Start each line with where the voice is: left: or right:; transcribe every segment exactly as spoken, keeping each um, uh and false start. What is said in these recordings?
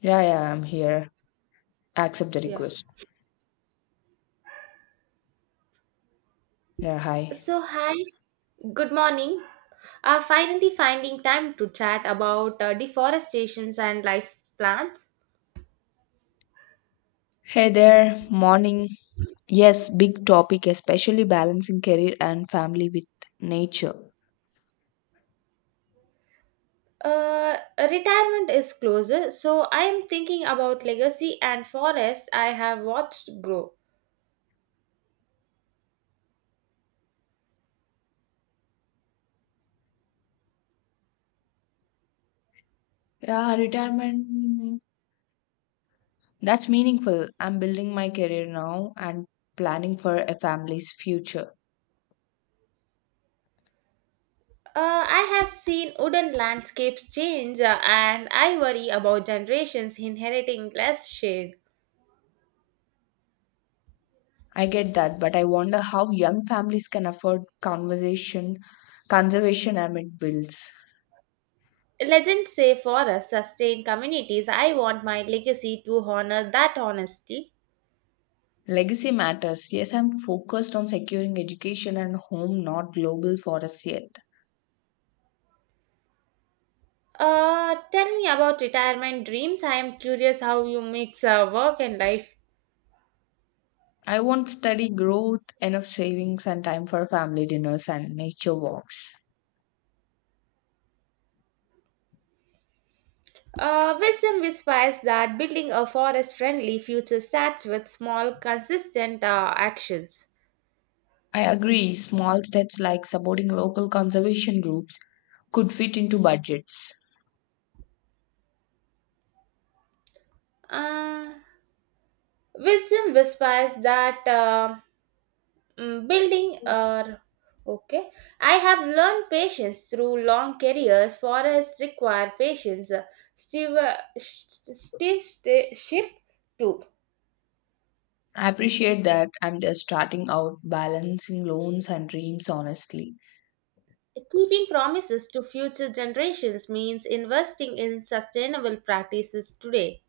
left: Yeah, yeah, I'm here. Accept the
right: Yeah.
left: request. Yeah, hi.
right: So, hi, good morning. Uh, finally finding time to chat about uh, deforestations and life plans.
left: Hey there, morning. Yes, big topic, especially balancing career and family with nature.
right: Uh, retirement is closer, so I am thinking about legacy and forests I have watched grow.
left: Yeah, retirement. That's meaningful. I'm building my career now and planning for a family's future.
right: Uh, I have seen wooden landscapes change, uh, and I worry about generations inheriting less shade.
left: I get that, but I wonder how young families can afford conversation, conservation amid bills.
right: Legends say forests sustain communities. I want my legacy to honor that honesty.
left: Legacy matters. Yes, I'm focused on securing education and home, not global forests yet.
right: Uh, tell me about retirement dreams. I am curious how you mix uh, work and life.
left: I won't study growth, enough savings, and time for family dinners and nature walks.
right: Uh, wisdom whispers that building a forest friendly future starts with small, consistent uh, actions.
left: I agree, small steps like supporting local conservation groups could fit into budgets.
right: Uh, wisdom whispers that uh, mm, building a Okay, I have learned patience through long careers. Forests require patience. Steve, uh, sh- Steve st- ship too.
left: I appreciate that I'm just starting out balancing loans and dreams honestly.
right: Keeping promises to future generations means investing in sustainable practices today.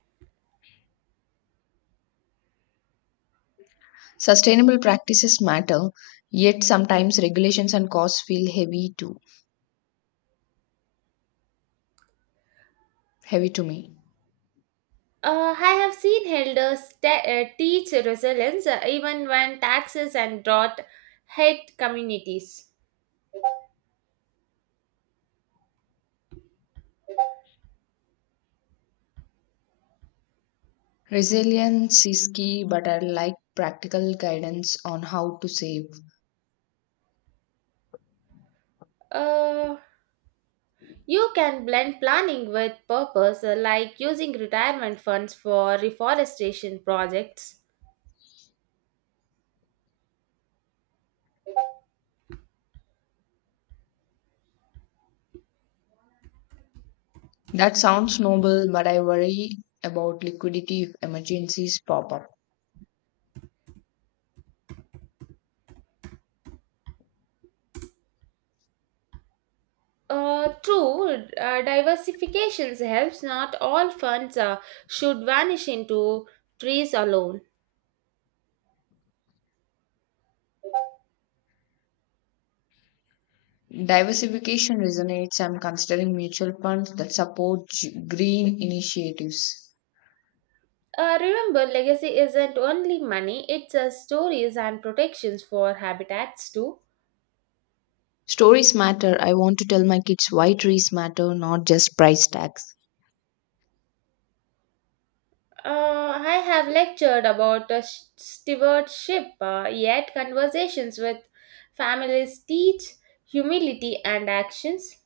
left: Sustainable practices matter, yet sometimes regulations and costs feel heavy too heavy to me.
right: Uh, I have seen elders te- uh, teach resilience uh, even when taxes and drought hit communities.
left: Resilience is key, but I like practical guidance on how to save.
right: Uh, you can blend planning with purpose, uh, like using retirement funds for reforestation projects.
left: That sounds noble, but I worry about liquidity if emergencies pop up.
right: Uh, true, uh, diversification helps. Not all funds uh, should vanish into trees alone.
left: Diversification resonates. I'm considering mutual funds that support g- green initiatives.
right: Uh, remember, legacy isn't only money, it's uh, stories and protections for habitats too.
left: Stories matter. I want to tell my kids why trees matter, not just price tags.
right: Uh, I have lectured about uh, sh- stewardship, uh, yet, conversations with families teach humility and actions.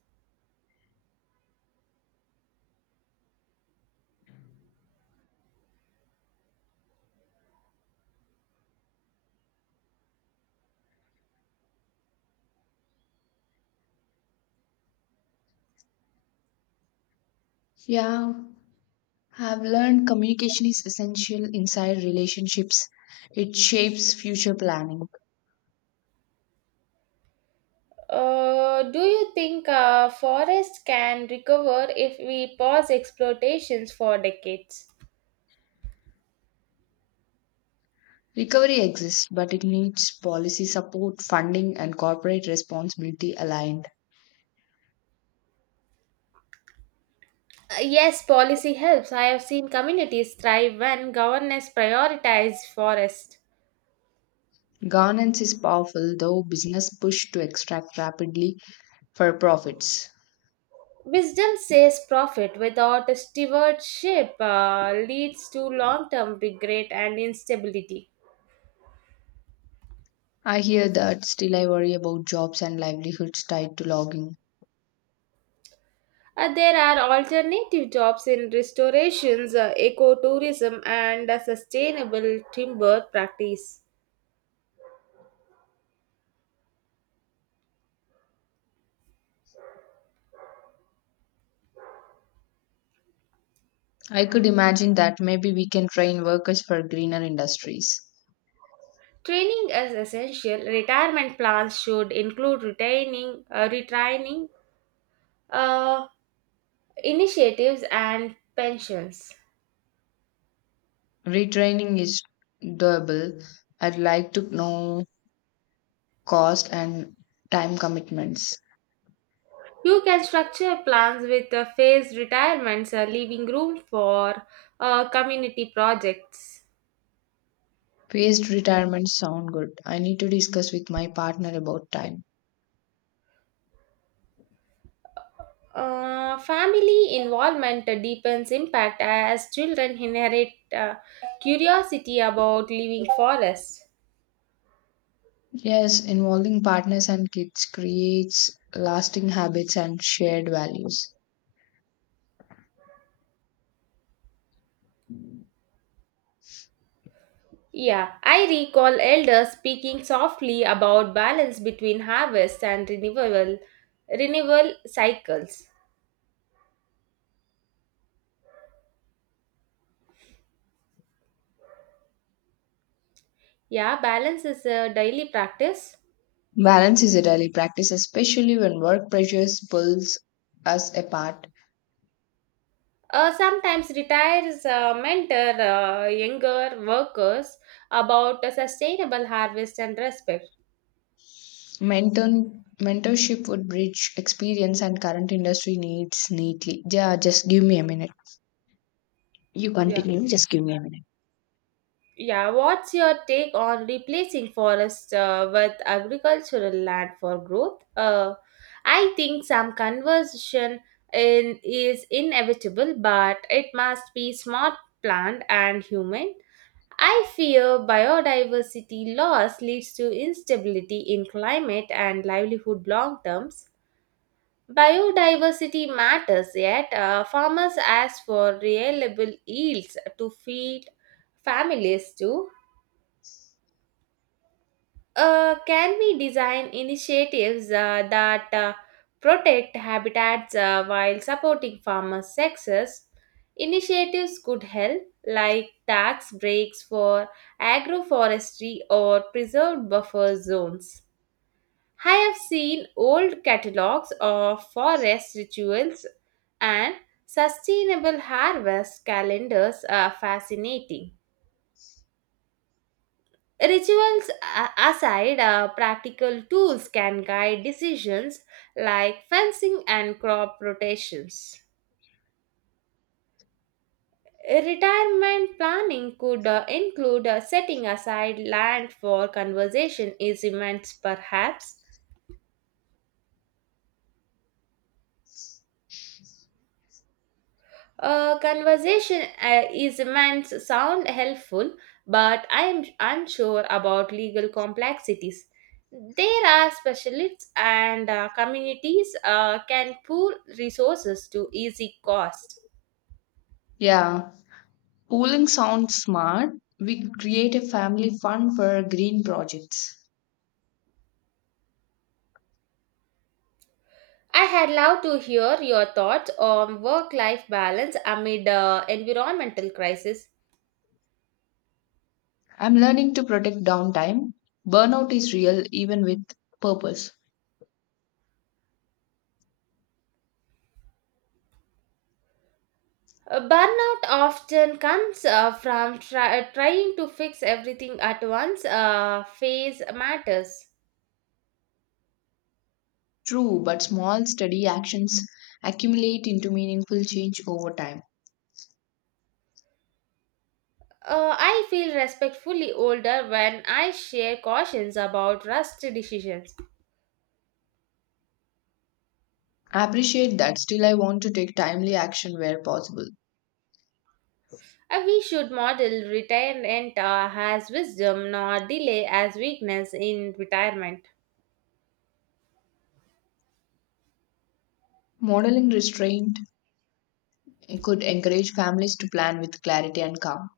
left: Yeah, I've learned communication is essential inside relationships. It shapes future planning.
right: Uh, do you think uh, forests can recover if we pause exploitations for decades?
left: Recovery exists, but it needs policy support, funding, and corporate responsibility aligned.
right: Uh, Yes, policy helps. I have seen communities thrive when governance prioritizes forest.
left: Governance is powerful, though business push to extract rapidly for profits.
right: Wisdom says profit without stewardship uh, leads to long term regret and instability.
left: I hear that, still, I worry about jobs and livelihoods tied to logging.
right: Uh, there are alternative jobs in restorations, uh, ecotourism, and a sustainable timber practice.
left: I could imagine that maybe we can train workers for greener industries.
right: Training is essential. Retirement plans should include retaining, uh, retraining uh, initiatives and pensions.
left: Retraining is doable. I'd like to know cost and time commitments.
right: You can structure plans with uh, phased retirements, uh, leaving room for uh, community projects.
left: Phased retirements sound good. I need to discuss with my partner about time.
right: Uh, family involvement uh, deepens impact as children inherit uh, curiosity about living forests.
left: Yes, involving partners and kids creates lasting habits and shared values.
right: Yeah, I recall elders speaking softly about balance between harvest and renewal, renewal cycles. Yeah, balance is a daily practice.
left: Balance is a daily practice, especially when work pressures pulls us apart.
right: Uh, sometimes retires uh, mentor uh, younger workers about a sustainable harvest and respect.
left: Mentor, mentorship would bridge experience and current industry needs neatly. Yeah, just give me a minute. You
right: Yeah,
left: continue, just give me a minute.
right: yeah. What's your take on replacing forest uh, with agricultural land for growth? Uh, I think some conversion in, is inevitable, but it must be smart, planned, and human. I fear biodiversity loss leads to instability in climate and livelihood long terms. Biodiversity matters, yet uh, farmers ask for reliable yields to feed families too. Uh, can we design initiatives uh, that uh, protect habitats uh, while supporting farmers' success? Initiatives could help, like tax breaks for agroforestry or preserved buffer zones. I have seen old catalogs of forest rituals and sustainable harvest calendars are fascinating. Rituals a- aside, uh, practical tools can guide decisions like fencing and crop rotations. Retirement planning could uh, include uh, setting aside land for conservation instruments, perhaps. Uh, conversation uh, is meant sound helpful, but I am unsure about legal complexities. There are specialists and uh, communities uh, can pool resources to easy cost.
left: Yeah, pooling sounds smart. We could create a family fund for green projects.
right: I had loved to hear your thoughts on work-life balance amid uh, environmental crisis.
left: I'm learning to protect downtime. Burnout is real even with purpose.
right: Uh, Burnout often comes uh, from try- trying to fix everything at once. Uh, phase matters.
left: True, but small, steady actions accumulate into meaningful change over time.
right: Uh, I feel respectfully older when I share cautions about rushed decisions.
left: I appreciate that. Still, I want to take timely action where possible.
right: Uh, we should model retirement uh, as wisdom, not delay as weakness in retirement.
left: Modeling restraint could encourage families to plan with clarity and calm.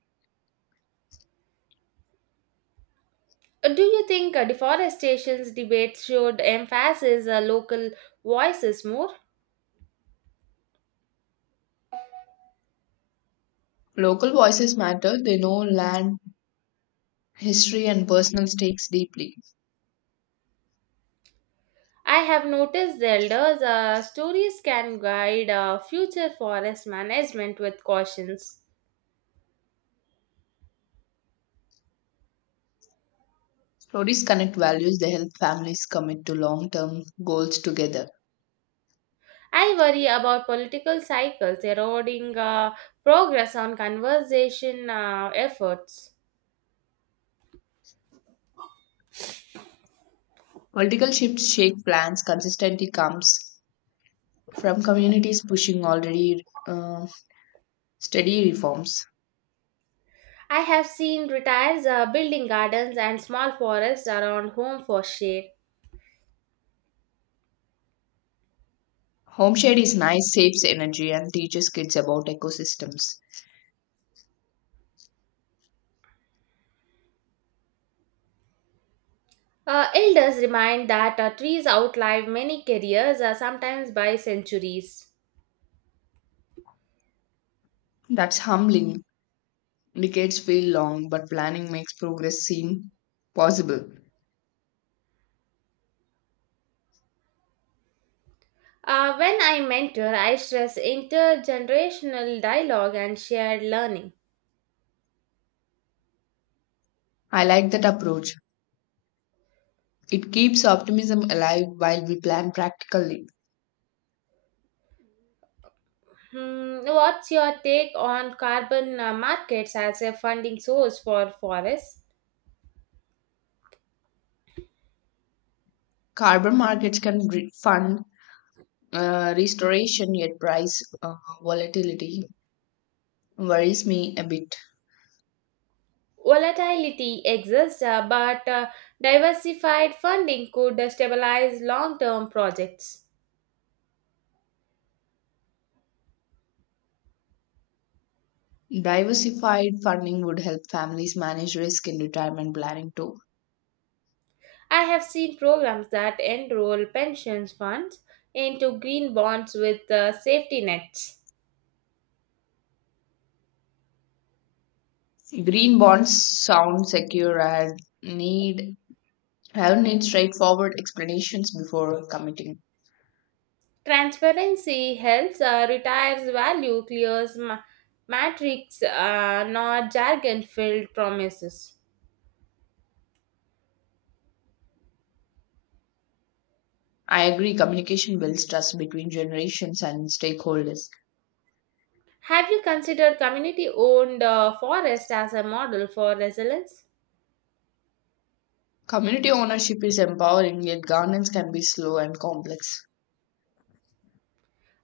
right: Uh, do you think uh, deforestation debates should emphasize uh, local voices more?
left: Local voices matter, they know land, history, and personal stakes deeply.
right: I have noticed the elders' uh, stories can guide uh, future forest management with cautions.
left: Stories connect values, they help families commit to long term goals together.
right: I worry about political cycles eroding uh, progress on conservation uh, efforts.
left: Political shifts shake plans consistently comes from communities pushing already uh, steady reforms.
right: I have seen retirees uh, building gardens and small forests around home for shade.
left: Home shade is nice, saves energy, and teaches kids about ecosystems.
right: Uh, elders remind that uh, trees outlive many careers, uh, sometimes by centuries.
left: That's humbling. Decades feel long, but planning makes progress seem possible.
right: Uh, when I mentor, I stress intergenerational dialogue and shared learning.
left: I like that approach. It keeps optimism alive while we plan practically.
right: Hmm, what's your take on carbon uh, markets as a funding source for forests?
left: Carbon markets can re- fund uh, restoration, yet price uh, volatility worries me a bit.
right: Volatility exists, uh, but uh, diversified funding could uh, stabilize long term projects.
left: Diversified funding would help families manage risk in retirement planning too.
right: I have seen programs that enroll pension funds into green bonds with uh, safety nets.
left: Green bonds sound secure and need have need straightforward explanations before committing.
right: Transparency helps, uh, retires value, clears ma- matrix, uh, not jargon filled promises.
left: I agree communication builds trust between generations and stakeholders.
right: Have you considered community owned uh, forest as a model for resilience?
left: Community ownership is empowering yet governance can be slow and complex.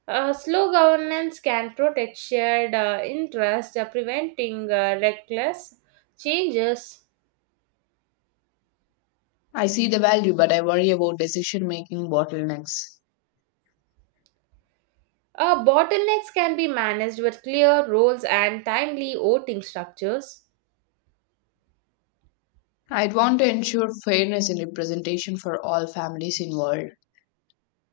right: Uh, slow governance can protect shared uh, interests, uh, preventing uh, reckless changes.
left: I see the value but I worry about decision making bottlenecks.
right: Uh, bottlenecks can be managed with clear roles and timely voting structures.
left: I'd want to ensure fairness in representation for all families involved.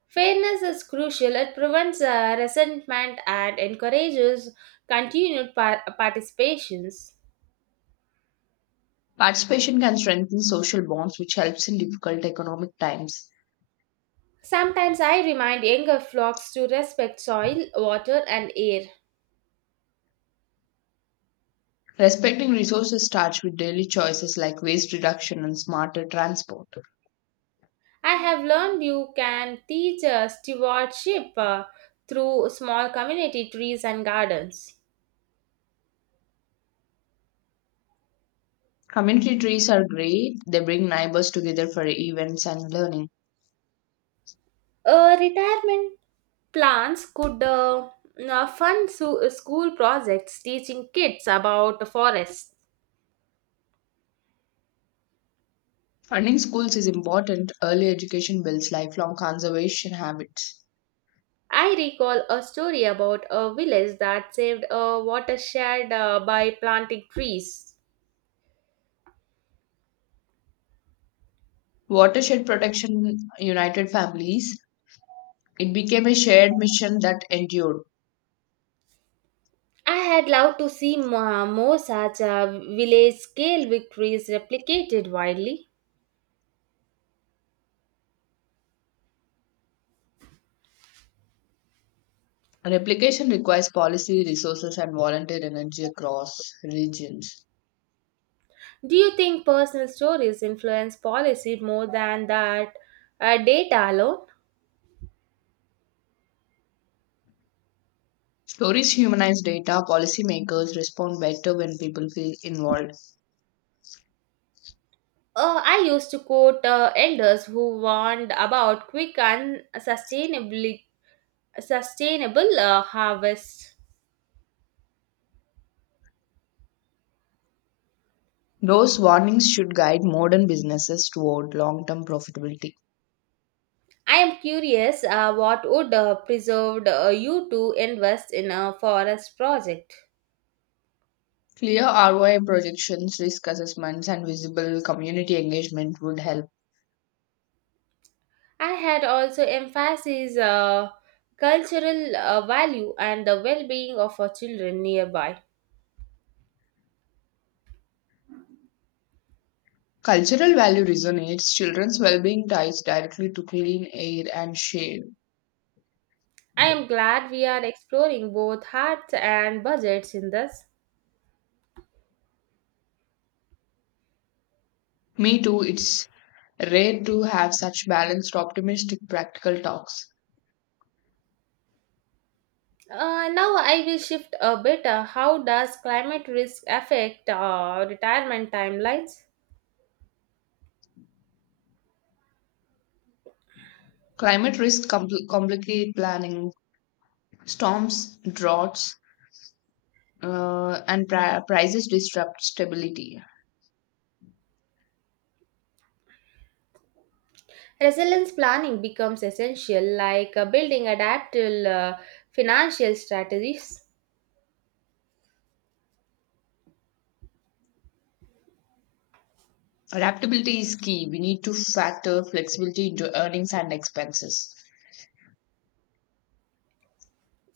right: Fairness is crucial, it prevents uh, resentment and encourages continued par- participations.
left: Participation can strengthen social bonds, which helps in difficult economic times.
right: Sometimes I remind younger flocks to respect soil, water, and air.
left: Respecting resources starts with daily choices like waste reduction and smarter transport.
right: I have learned you can teach uh, stewardship uh, through small community trees and gardens.
left: Community trees are great, they bring neighbors together for events and learning.
right: Uh, retirement plans could uh, uh, fund su- school projects teaching kids about forests.
left: Funding schools is important. Early education builds lifelong conservation habits.
right: I recall a story about a village that saved a watershed uh, by planting trees.
left: Watershed protection united families. It became a shared mission that endured.
right: I had loved to see mo- more such uh, village scale victories replicated widely.
left: Replication requires policy, resources, and volunteer energy across regions.
right: Do you think personal stories influence policy more than that uh, data alone?
left: Stories humanize data, policymakers respond better when people feel involved.
right: Uh, I used to quote uh, elders who warned about quick and sustainably, sustainable uh, harvests.
left: Those warnings should guide modern businesses toward long term profitability.
right: I am curious uh, what would uh, preserved uh, you to invest in a forest project.
left: Clear R O I projections, risk assessments, and visible community engagement would help.
right: I had also emphasized uh, cultural uh, value and the well-being of our children nearby.
left: Cultural value resonates, children's well being ties directly to clean air and shade.
right: I am glad we are exploring both hearts and budgets in this.
left: Me too, it's rare to have such balanced, optimistic, practical talks.
right: Uh, now I will shift a bit. Uh, how does climate risk affect uh, retirement timelines?
left: Climate risks compl- complicate planning. Storms, droughts, uh, and pri- prices disrupt stability.
right: Resilience planning becomes essential, like uh, building adaptable uh, financial strategies.
left: Adaptability is key. We need to factor flexibility into earnings and expenses.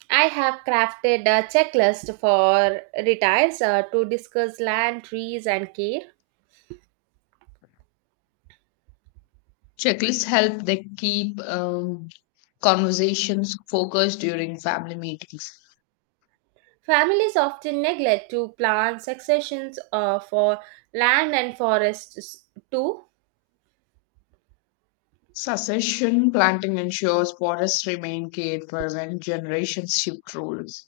right: I have crafted a checklist for retires uh, to discuss land, trees, and care.
left: Checklists help. They keep um, conversations focused during family meetings.
right: Families often neglect to plan successions uh, for land and forests too.
left: Succession planting ensures forests remain cared for when generations shift roles.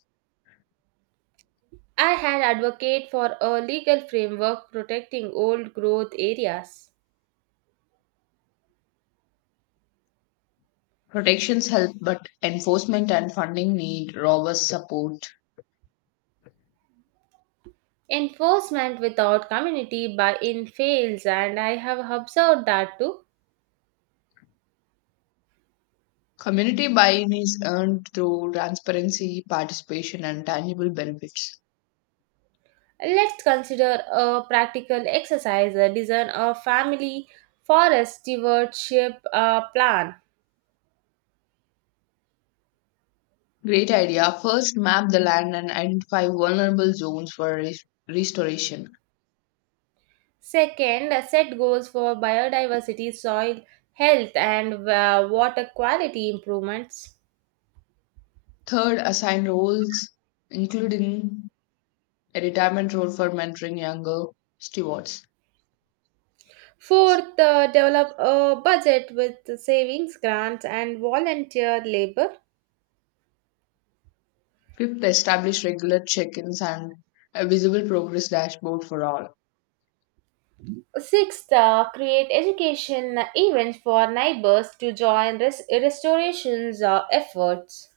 right: I had advocated for a legal framework protecting old growth areas.
left: Protections help, but enforcement and funding need robust support.
right: Enforcement without community buy-in fails and I have observed that too.
left: Community buy in is earned through transparency, participation, and tangible benefits.
right: Let's consider a practical exercise, a design a family forest stewardship uh, plan.
left: Great idea. First, map the land and identify vulnerable zones for res- restoration.
right: Second, set goals for biodiversity, soil health and uh, water quality improvements.
left: Third, assign roles, including a retirement role for mentoring younger stewards.
right: Fourth, uh, develop a budget with savings, grants, and volunteer labor.
left: Fifth, establish regular check ins and a visible progress dashboard for all.
right: Sixth, uh, create education events for neighbors to join res- restorations uh, efforts.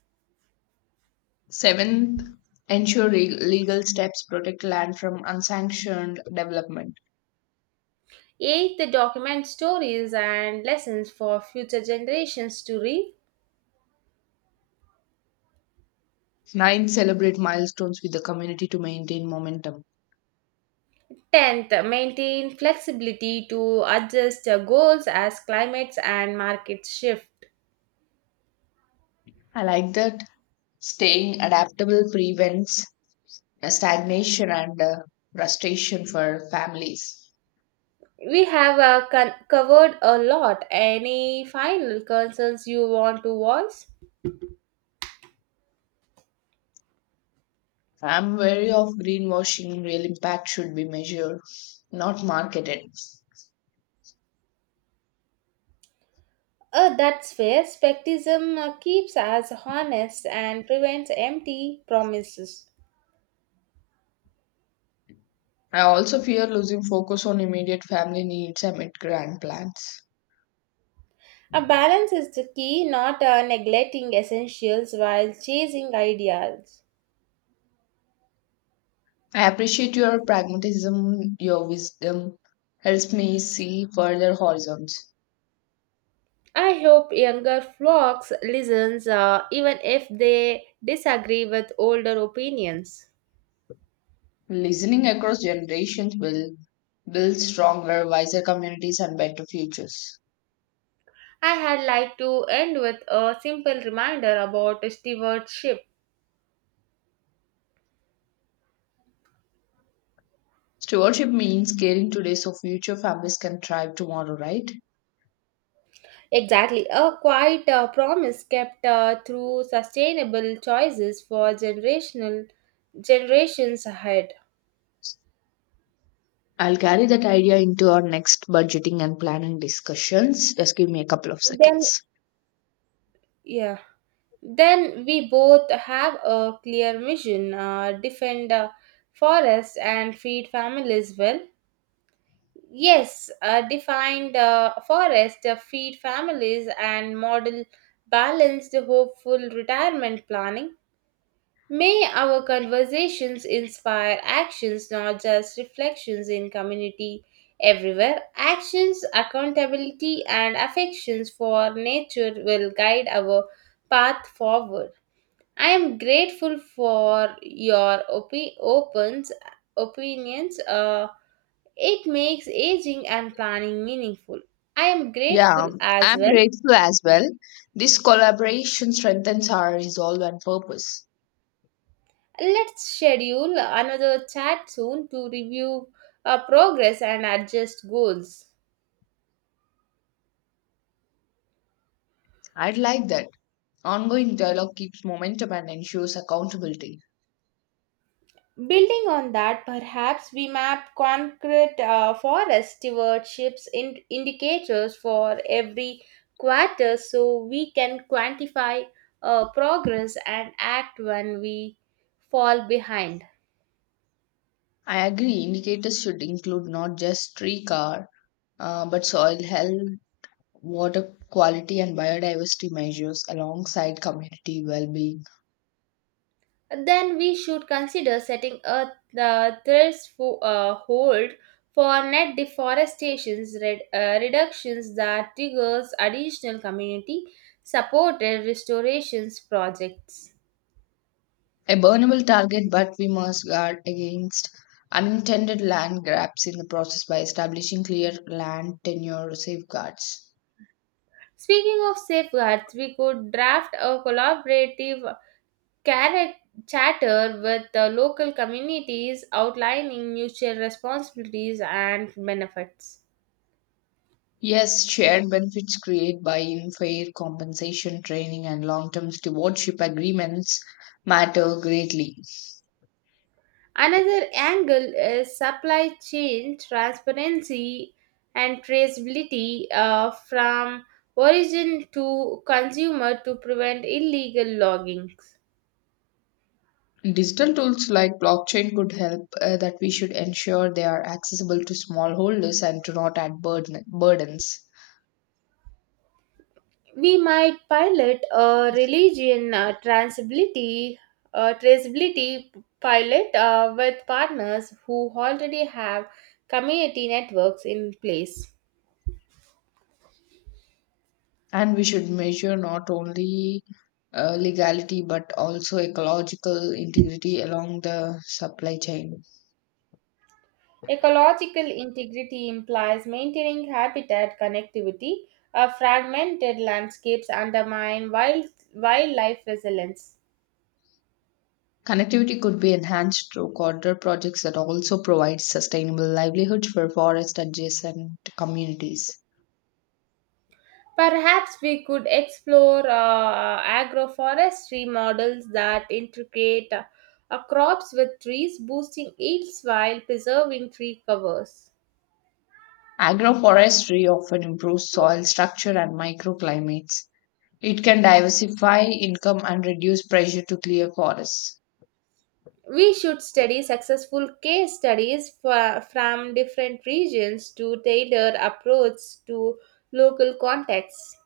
left: Seventh, ensure re- legal steps protect land from unsanctioned development.
right: Eighth, document stories and lessons for future generations to read.
left: Ninth, celebrate milestones with the community to maintain momentum.
right: Tenth, maintain flexibility to adjust uh, goals as climates and markets shift.
left: I like that staying adaptable prevents uh, stagnation and uh, frustration for families.
right: We have uh, con- covered a lot. Any final concerns you want to voice?
left: I'm wary of greenwashing. Real impact should be measured, not marketed.
right: Uh, that's fair. Skepticism uh, keeps us honest and prevents empty promises.
left: I also fear losing focus on immediate family needs amid grand plans.
right: A balance is the key, not uh, neglecting essentials while chasing ideals.
left: I appreciate your pragmatism, your wisdom helps me see further horizons.
right: I hope younger flocks listens uh, even if they disagree with older opinions.
left: Listening across generations will build stronger, wiser communities and better futures.
right: I had like to end with a simple reminder about stewardship.
left: Stewardship means caring today so future families can thrive tomorrow, right?
right: Exactly, a quiet uh, promise kept uh, through sustainable choices for generational generations ahead.
left: I'll carry that idea into our next budgeting and planning discussions. Just give me a couple of
right: Then,
left: seconds.
right: yeah, then we both have a clear mission: uh, defend uh, forests and feed families well. Yes, uh, defined uh, forest, uh, feed families, and model balanced, hopeful retirement planning. May our conversations inspire actions, not just reflections in community everywhere. Actions, accountability, and affections for nature will guide our path forward. I am grateful for your opi- opens, opinions. Uh, it makes aging and planning meaningful. I am
left: Yeah,
right: grateful as
left: I'm
right: well.
left: grateful as well. This collaboration strengthens our resolve and purpose.
right: Let's schedule another chat soon to review our progress and adjust goals.
left: I'd like that. Ongoing dialogue keeps momentum and ensures accountability.
right: Building on that, perhaps we map concrete uh, forest stewardships in- indicators for every quarter so we can quantify uh, progress and act when we fall behind.
left: I agree, indicators should include not just tree car, uh, but soil health, water quality and biodiversity measures alongside community well-being.
right: Then we should consider setting a uh, threshold uh, hold for net deforestation red, uh, reductions that triggers additional community supported restorations projects.
left: A burnable target, but we must guard against unintended land grabs in the process by establishing clear land tenure safeguards.
right: Speaking of safeguards, we could draft a collaborative charac- charter with the local communities outlining mutual responsibilities and benefits.
left: Yes, shared benefits created by in fair compensation training and long-term stewardship agreements matter greatly.
right: Another angle is supply chain transparency and traceability uh, from origin to consumer to prevent illegal loggings.
left: Digital tools like blockchain could help uh, that we should ensure they are accessible to smallholders and to not add burden, burdens.
right: We might pilot a religion uh, traceability, uh, traceability pilot uh, with partners who already have community networks in place.
left: And we should measure not only uh, legality but also ecological integrity along the supply chain.
right: Ecological integrity implies maintaining habitat connectivity. Uh, fragmented landscapes undermine wild, wildlife resilience.
left: Connectivity could be enhanced through corridor projects that also provide sustainable livelihoods for forest adjacent communities.
right: Perhaps we could explore uh, agroforestry models that integrate uh, uh, crops with trees, boosting yields while preserving tree covers.
left: Agroforestry often improves soil structure and microclimates. It can diversify income and reduce pressure to clear forests.
right: We should study successful case studies for, from different regions to tailor approach to local contexts.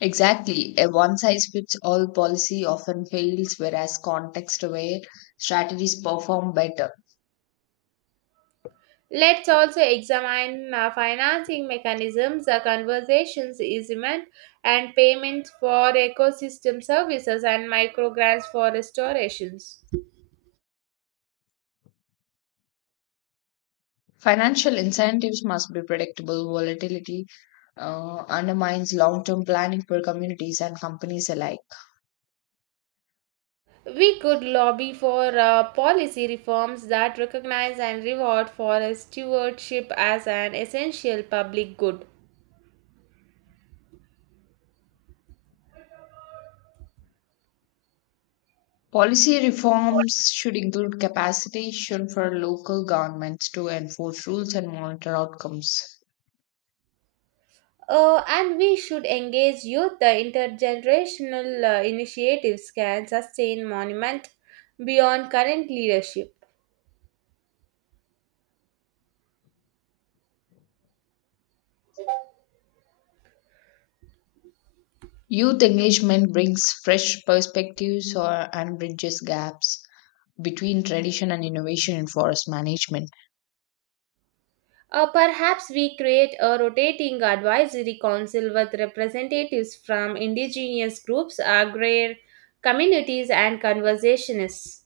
left: Exactly. A one size fits all policy often fails, whereas context aware strategies perform better.
right: Let's also examine uh, financing mechanisms, uh, conversations, easement, and payments for ecosystem services and microgrants for restorations.
left: Financial incentives must be predictable. Volatility uh, undermines long term planning for communities and companies alike.
right: We could lobby for uh, policy reforms that recognize and reward forest stewardship as an essential public good.
left: Policy reforms should include capacitation for local governments to enforce rules and monitor outcomes.
right: Uh, and we should engage youth. The intergenerational uh, initiatives can sustain monument beyond current leadership.
left: Youth engagement brings fresh perspectives or, and bridges gaps between tradition and innovation in forest management.
right: Uh, perhaps we create a rotating advisory council with representatives from indigenous groups, agrarian communities, and conservationists.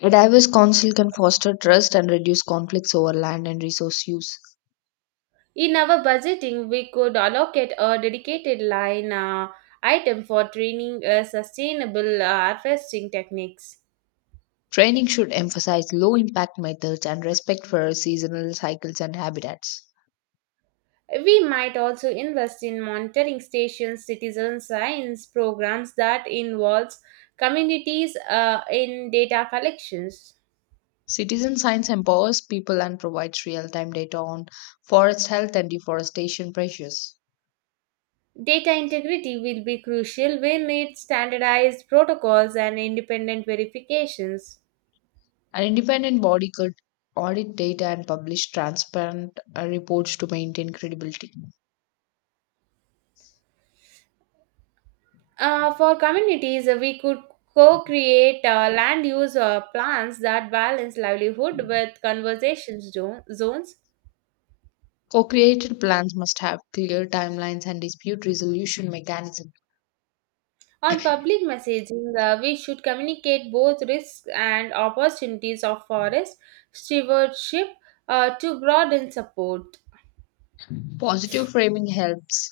left: A diverse council can foster trust and reduce conflicts over land and resource use.
right: In our budgeting, we could allocate a dedicated line uh, item for training uh, sustainable uh, harvesting techniques.
left: Training should emphasize low impact methods and respect for seasonal cycles and habitats.
right: We might also invest in monitoring stations, citizen science programs that involves communities uh, in data collections.
left: Citizen science empowers people and provides real time data on forest health and deforestation pressures.
right: Data integrity will be crucial. We'll need standardized protocols and independent verifications.
left: An independent body could audit data and publish transparent uh, reports to maintain credibility.
right: Uh, for communities, uh, we could co create uh, land use uh, plans that balance livelihood with conservation zo- zones.
left: Co created plans must have clear timelines and dispute resolution mechanisms.
right: On public messaging, uh, we should communicate both risks and opportunities of forest stewardship uh, to broaden support.
left: Positive framing helps.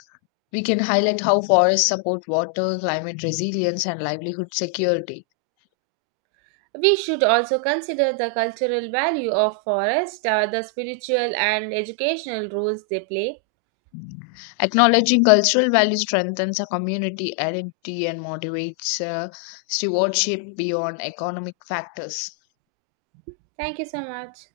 left: We can highlight how forests support water, climate resilience, and livelihood security.
right: We should also consider the cultural value of forest, uh, the spiritual and educational roles they play.
left: Acknowledging cultural value strengthens a community identity and motivates uh, stewardship beyond economic factors.
right: Thank you so much.